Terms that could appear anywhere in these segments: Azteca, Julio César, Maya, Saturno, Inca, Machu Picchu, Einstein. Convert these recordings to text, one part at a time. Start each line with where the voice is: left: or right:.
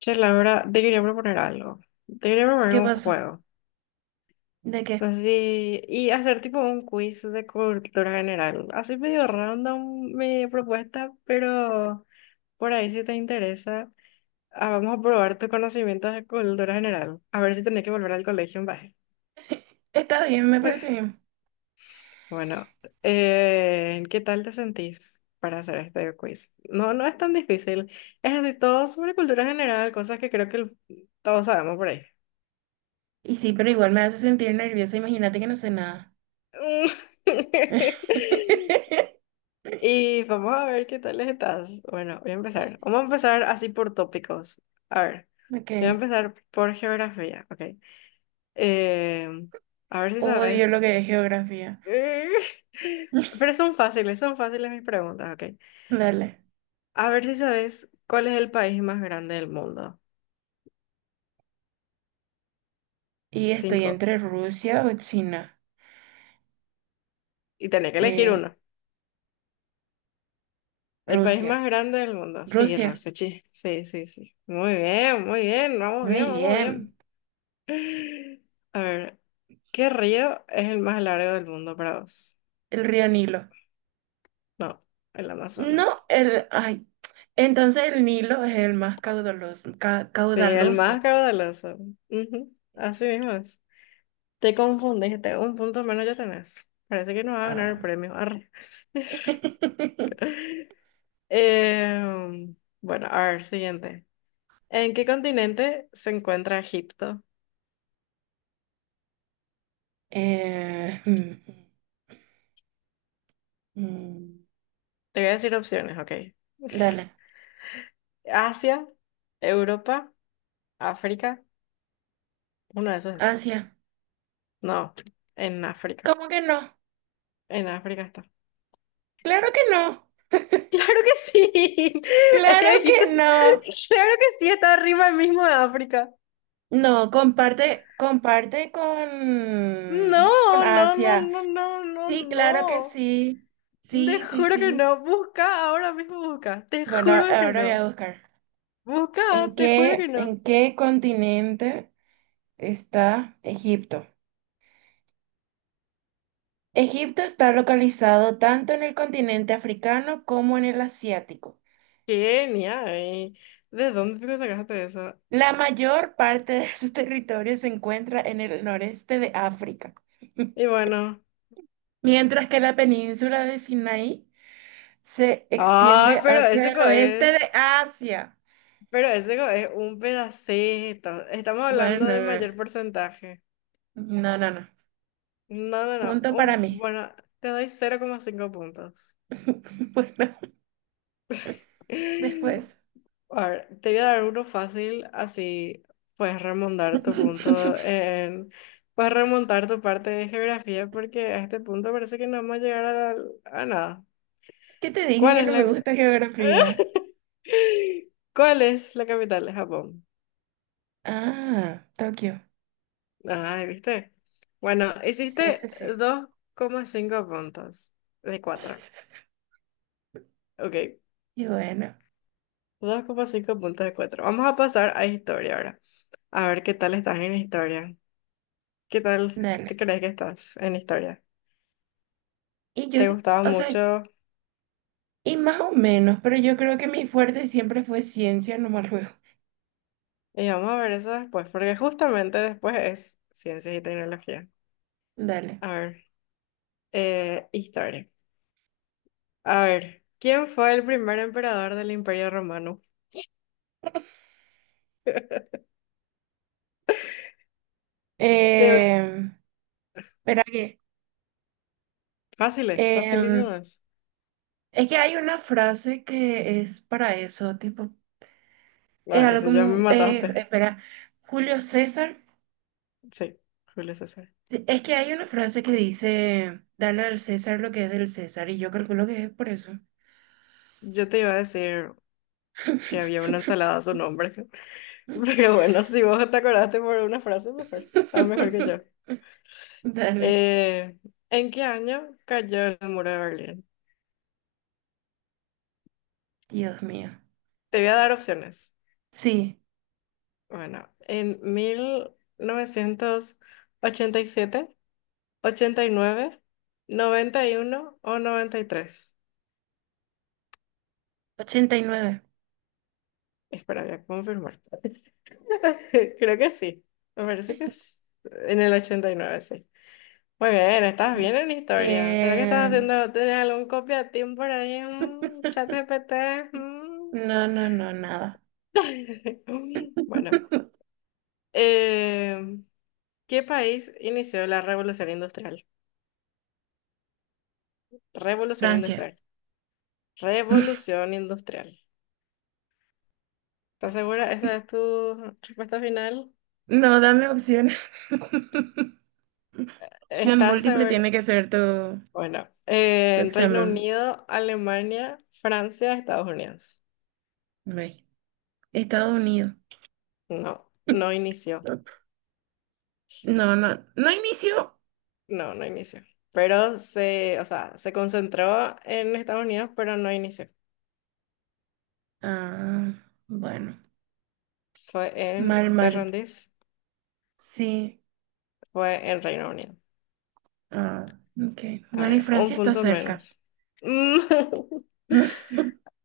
left: Che, Laura, te quería proponer algo. Te quería proponer
right: ¿Qué
left: un
right: pasó?
left: juego.
right: ¿De qué?
left: Así, y hacer tipo un quiz de cultura general. Así medio random mi propuesta, pero por ahí si te interesa, vamos a probar tus conocimientos de cultura general. A ver si tenés que volver al colegio en baje.
right: Está bien, me parece bien.
left: Bueno, ¿qué tal te sentís para hacer este quiz? No, no es tan difícil. Es así, todo sobre cultura general, cosas que creo que todos sabemos por ahí.
right: Y sí, pero igual me hace sentir nerviosa. Imagínate que no sé nada.
left: Y vamos a ver qué tal estás. Bueno, voy a empezar. Vamos a empezar así por tópicos. A ver, voy a
right: Ok.
left: empezar por geografía, ok. Eh, a ver si
right: Odio
left: sabes.
right: lo que es geografía.
left: Eh, Pero son fáciles mis preguntas, ok.
right: Dale.
left: A ver si sabes cuál es el país más grande del mundo.
right: Y estoy
left: Cinco.
right: entre Rusia o China.
left: Y tenés que elegir
right: Eh,
left: uno. El país
right: Rusia.
left: más grande del mundo. Sí,
right: Rusia.
left: Rosechi. Sí, sí, sí. Muy bien, muy bien. Vamos
right: Muy
left: bien, vamos
right: bien.
left: bien. A ver, ¿qué río es el más largo del mundo para vos?
right: El río Nilo.
left: No, el
right: No,
left: Amazonas.
right: ay. Entonces el Nilo es el más caudaloso.
left: Sí, el más
right: Caudaloso.
left: caudaloso. Ujú, así mismo es. Te confundiste, un punto menos ya tenés. Parece que no va a ganar el
right: Ah.
left: premio. Arre. Em, bueno, a ver, siguiente. ¿En qué continente se encuentra Egipto?
right: Eh, mm, mm, mm.
left: Te voy a decir opciones, ok.
right: Dale.
left: Asia, Europa, África. Uno de esos es.
right: Asia.
left: No, en África.
right: ¿Cómo que no?
left: En África está.
right: Claro que no.
left: Claro que sí.
right: Claro que
left: Dijiste,
right: no.
left: claro que sí, está arriba mismo de África.
right: No, comparte
left: No,
right: con
left: no, no,
right: Asia.
left: no, no, no,
right: Sí, claro que
left: no.
right: sí.
left: Te
right: Sí, sí,
left: juro que
right: sí.
left: no. Busca, ahora mismo busca. Te
right: Bueno,
left: juro que
right: ahora voy
left: no.
right: a buscar.
left: Busca,
right: ¿En
left: te juro que
right: qué, en
left: no.
right: qué continente está Egipto? Egipto está localizado tanto en el continente africano como en el asiático.
left: Kenia, ¿de dónde fijo sacaste eso?
right: La mayor parte de su territorio se encuentra en el noreste de África.
left: Y bueno.
right: Mientras que la península de Sinaí se
left: Ay,
right: extiende
left: pero ese
right: hacia el
left: co
right: oeste
left: es.
right: de Asia.
left: Pero ese co es un pedacito. Estamos hablando de
right: Bueno,
left: mayor porcentaje.
right: no, no, no.
left: No, no, no.
right: Punto para mí.
left: Bueno, te doy 0,5 puntos.
right: Bueno, después.
left: A ver, te voy a dar uno fácil, así puedes remontar tu punto en, puedes remontar tu parte de geografía porque a este punto parece que no vamos a llegar a nada.
right: ¿Qué te dije
left: ¿Cuál
right: que
left: es
right: no me
left: la,
right: gusta geografía?
left: ¿cuál es la capital de Japón?
right: Ah, Tokio.
left: Ay, ¿viste? Bueno,
right: Sí, sí,
left: hiciste
right: sí.
left: 2,5 puntos de 4. Ok,
right: Y bueno,
left: 2,5 puntos de cuatro. Vamos a pasar a historia ahora. A ver qué tal estás en historia. ¿Qué tal te
right: dale.
left: crees que estás en historia?
right: Y yo,
left: Te gustaba
right: o sea,
left: mucho.
right: y más o menos, pero yo creo que mi fuerte siempre fue ciencia, no más luego.
left: Y vamos a ver eso después, porque justamente después es ciencias y tecnología.
right: Dale.
left: A ver, historia. A ver, ¿quién fue el primer emperador del Imperio Romano? Te ve-
right: Eh, Espera que.
left: Fáciles,
right: em,
left: facilísimas.
right: Es que hay una frase que es para eso, tipo, es
left: Ay,
right: algo
left: eso ya me
right: como,
left: mataste.
right: espera, Julio César,
left: Sí, Julio César.
right: es que hay una frase que dice: dale al César lo que es del César, y yo calculo que es por eso.
left: Yo te iba a decir que había una ensalada a su nombre, pero bueno, si vos te acordaste por una frase, mejor, estás mejor que yo.
right: Dale.
left: Eh, ¿En qué año cayó el muro de Berlín?
right: Dios mío.
left: Te voy a dar opciones.
right: Sí,
left: Bueno, en mil novecientos ochenta y siete, ochenta y nueve, noventa y uno o 93.
right: ochenta y nueve.
left: Espera, voy a confirmar. Creo que sí. Me parece que es en el 89, sí. Muy bien, estás
right: Bien.
left: bien en historia. ¿Será que estás
right: Bien.
left: haciendo, tienes algún copia-team por ahí en chat GPT?
right: No, no, no, nada.
left: Bueno, eh, ¿qué país inició la revolución industrial? Revolución
right: Francia.
left: industrial. Revolución industrial. ¿Estás segura? ¿Esa es tu respuesta final?
right: No, dame opciones. Opción
left: ¿Estás
right: múltiple
left: segura?
right: tiene que ser tu
left: Bueno,
right: tu
left: en Reino
right: examen.
left: Unido, Alemania, Francia, Estados Unidos.
right: Ve. Estados Unidos.
left: No, no inició.
right: No, no, no inició.
left: No, no inició. Pero se, o sea, se concentró en Estados Unidos, pero no inició.
right: Ah, bueno.
left: Fue en,
right: Mal,
left: ¿te
right: mal.
left: rendís?
right: Sí.
left: Fue en Reino Unido.
right: Ah, ok.
left: A
right: Bueno, y
left: ver,
right: Francia
left: un
right: está
left: punto
right: cerca.
left: menos. Mm.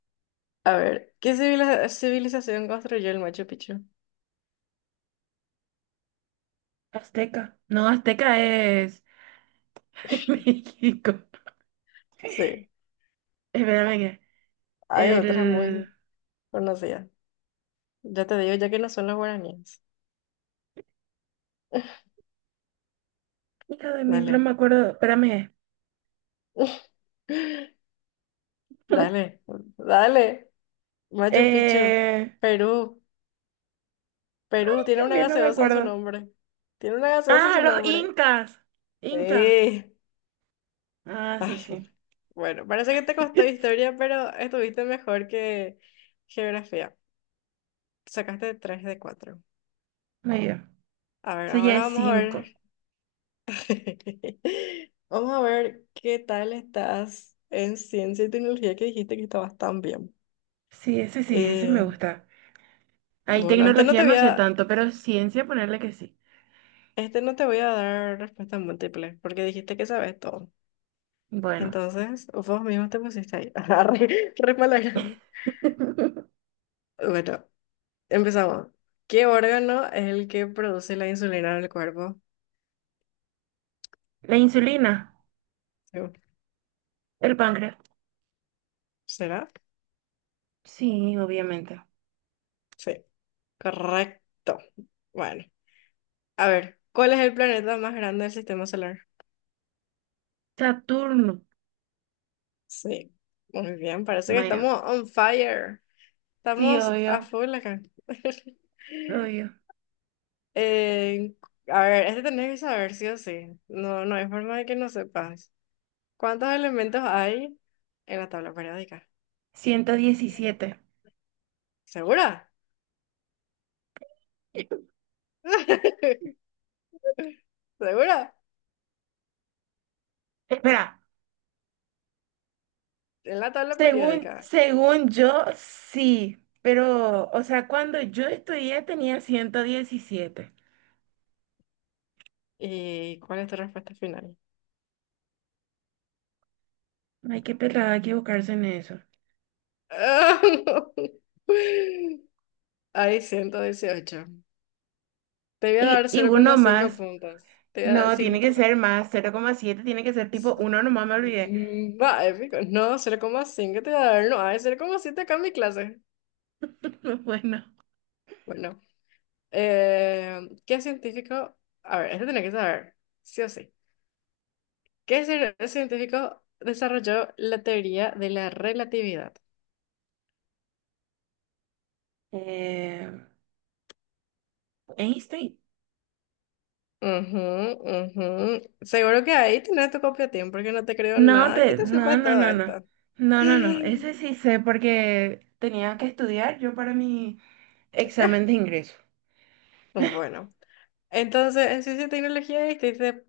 left: A ver, ¿qué civilización construyó el Machu Picchu?
right: Azteca. No, Azteca es México.
left: Sí.
right: Espérame que.
left: Hay otras
right: El.
left: muy conocidas. Ya te digo, ya que no son los guaraníes.
right: Hijo de mí, no
left: Dale.
right: me acuerdo. Espérame.
left: Dale, dale. Machu Picchu,
right: Eh.
left: Perú. Perú tiene
right: Dios
left: una
right: mío, no me
left: gaseosa en su
right: acuerdo.
left: nombre. Tiene una gaseosa en
right: Ah,
left: su
right: los
left: nombre.
right: incas. Inca.
left: Sí.
right: Ah, sí,
left: Ay,
right: sí.
left: bueno, bueno, parece que te costó historia, pero estuviste mejor que geografía. Sacaste 3 de 4.
right: Muy bien.
left: A ver,
right: Eso ya
left: ahora
right: es
left: vamos a
right: cinco.
left: ver. Vamos a ver qué tal estás en ciencia y tecnología que dijiste que estabas tan bien.
right: Sí, ese me
left: Eh,
right: gusta. Ahí
left: bueno, este no
right: tecnología
left: te voy
right: no sé
left: a,
right: tanto, pero ciencia ponerle que sí.
left: este no te voy a dar respuesta múltiple porque dijiste que sabes todo.
right: Bueno,
left: Entonces, vos mismo te pusiste ahí. Re, re palabra. Bueno, empezamos. ¿Qué órgano es el que produce la insulina en el cuerpo?
right: la insulina,
left: Sí.
right: el páncreas.
left: ¿Será?
right: Sí, obviamente.
left: Sí, correcto. Bueno, a ver, ¿cuál es el planeta más grande del sistema solar?
right: Saturno.
left: Sí, muy bien, parece que
right: Maya.
left: estamos on fire.
right: Sí,
left: Estamos a
right: obvio,
left: full acá.
right: obvio.
left: Eh, a ver, este tenés que saber sí o sí. No, no hay forma de que no sepas. ¿Cuántos elementos hay en la tabla periódica?
right: 117.
left: ¿Segura? ¿Segura?
right: Espera,
left: En la tabla
right: según,
left: periódica.
right: según yo, sí, pero, o sea, cuando yo estudié tenía 117.
left: ¿Y cuál es tu respuesta final?
right: Ay, qué pelada equivocarse en eso.
left: Ah, no. Hay 118. Te voy a
right: Y,
left: dar
right: y
left: cero
right: uno
left: coma cinco
right: más.
left: puntos.
right: No,
left: Sí,
right: tiene que ser
left: justamente.
right: más, cero coma siete tiene que ser tipo 1, nomás me olvidé.
left: Va, épico. No, 0,5 te da a ver, no, hay 0,7 acá en mi clase.
right: Bueno,
left: Bueno, ¿qué científico? A ver, este tiene que saber, sí o sí. ¿Qué científico desarrolló la teoría de la relatividad?
right: eh, Einstein.
left: Ujú, ujú. Seguro que ahí tienes tu copia, Tim, porque no te creo
right: No,
left: nada que te
right: no,
left: sepas
right: no,
left: todo
right: no, no.
left: esto.
right: No, no, no. Ese sí sé porque tenía que estudiar yo para mi examen de ingreso.
left: Bueno, entonces en ciencia y tecnología hiciste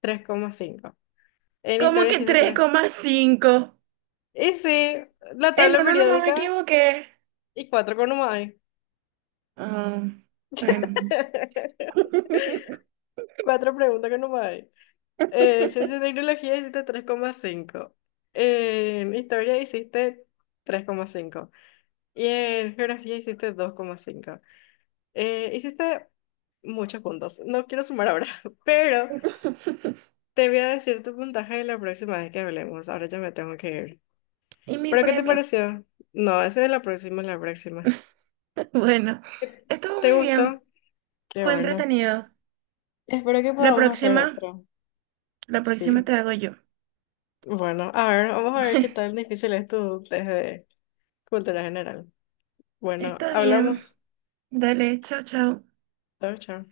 left: 3,5. En
right: ¿Cómo
left: historia
right: que
left: hiciste.
right: 3,5?
left: Y sí, la tabla
right: No, no, no me
left: periódica
right: equivoqué.
left: y cuatro que no más hay.
right: Ah, bueno.
left: Cuatro preguntas que no más hay. Ciencia y tecnología hiciste tres coma cinco. En historia hiciste 3,5. Y en geografía hiciste 2,5. Hiciste muchos puntos. No quiero sumar ahora, pero te voy a decir tu puntaje la próxima vez que hablemos. Ahora ya me tengo que ir.
right: ¿Y mi
left: ¿Pero qué te
right: premio?
left: pareció? No, esa es la próxima, la próxima.
right: Bueno, estuvo
left: ¿Te
right: muy bien.
left: gustó? Qué
right: Fue
left: bueno.
right: entretenido.
left: Espero que
right: La
left: podamos hacer
right: próxima,
left: otra.
right: la próxima
left: Sí.
right: te hago yo.
left: Bueno, a ver, vamos a ver qué tan difícil es tu test de cultura general. Bueno,
right: Está bien.
left: hablamos.
right: Dale, chao, chao.
left: Chao, chao.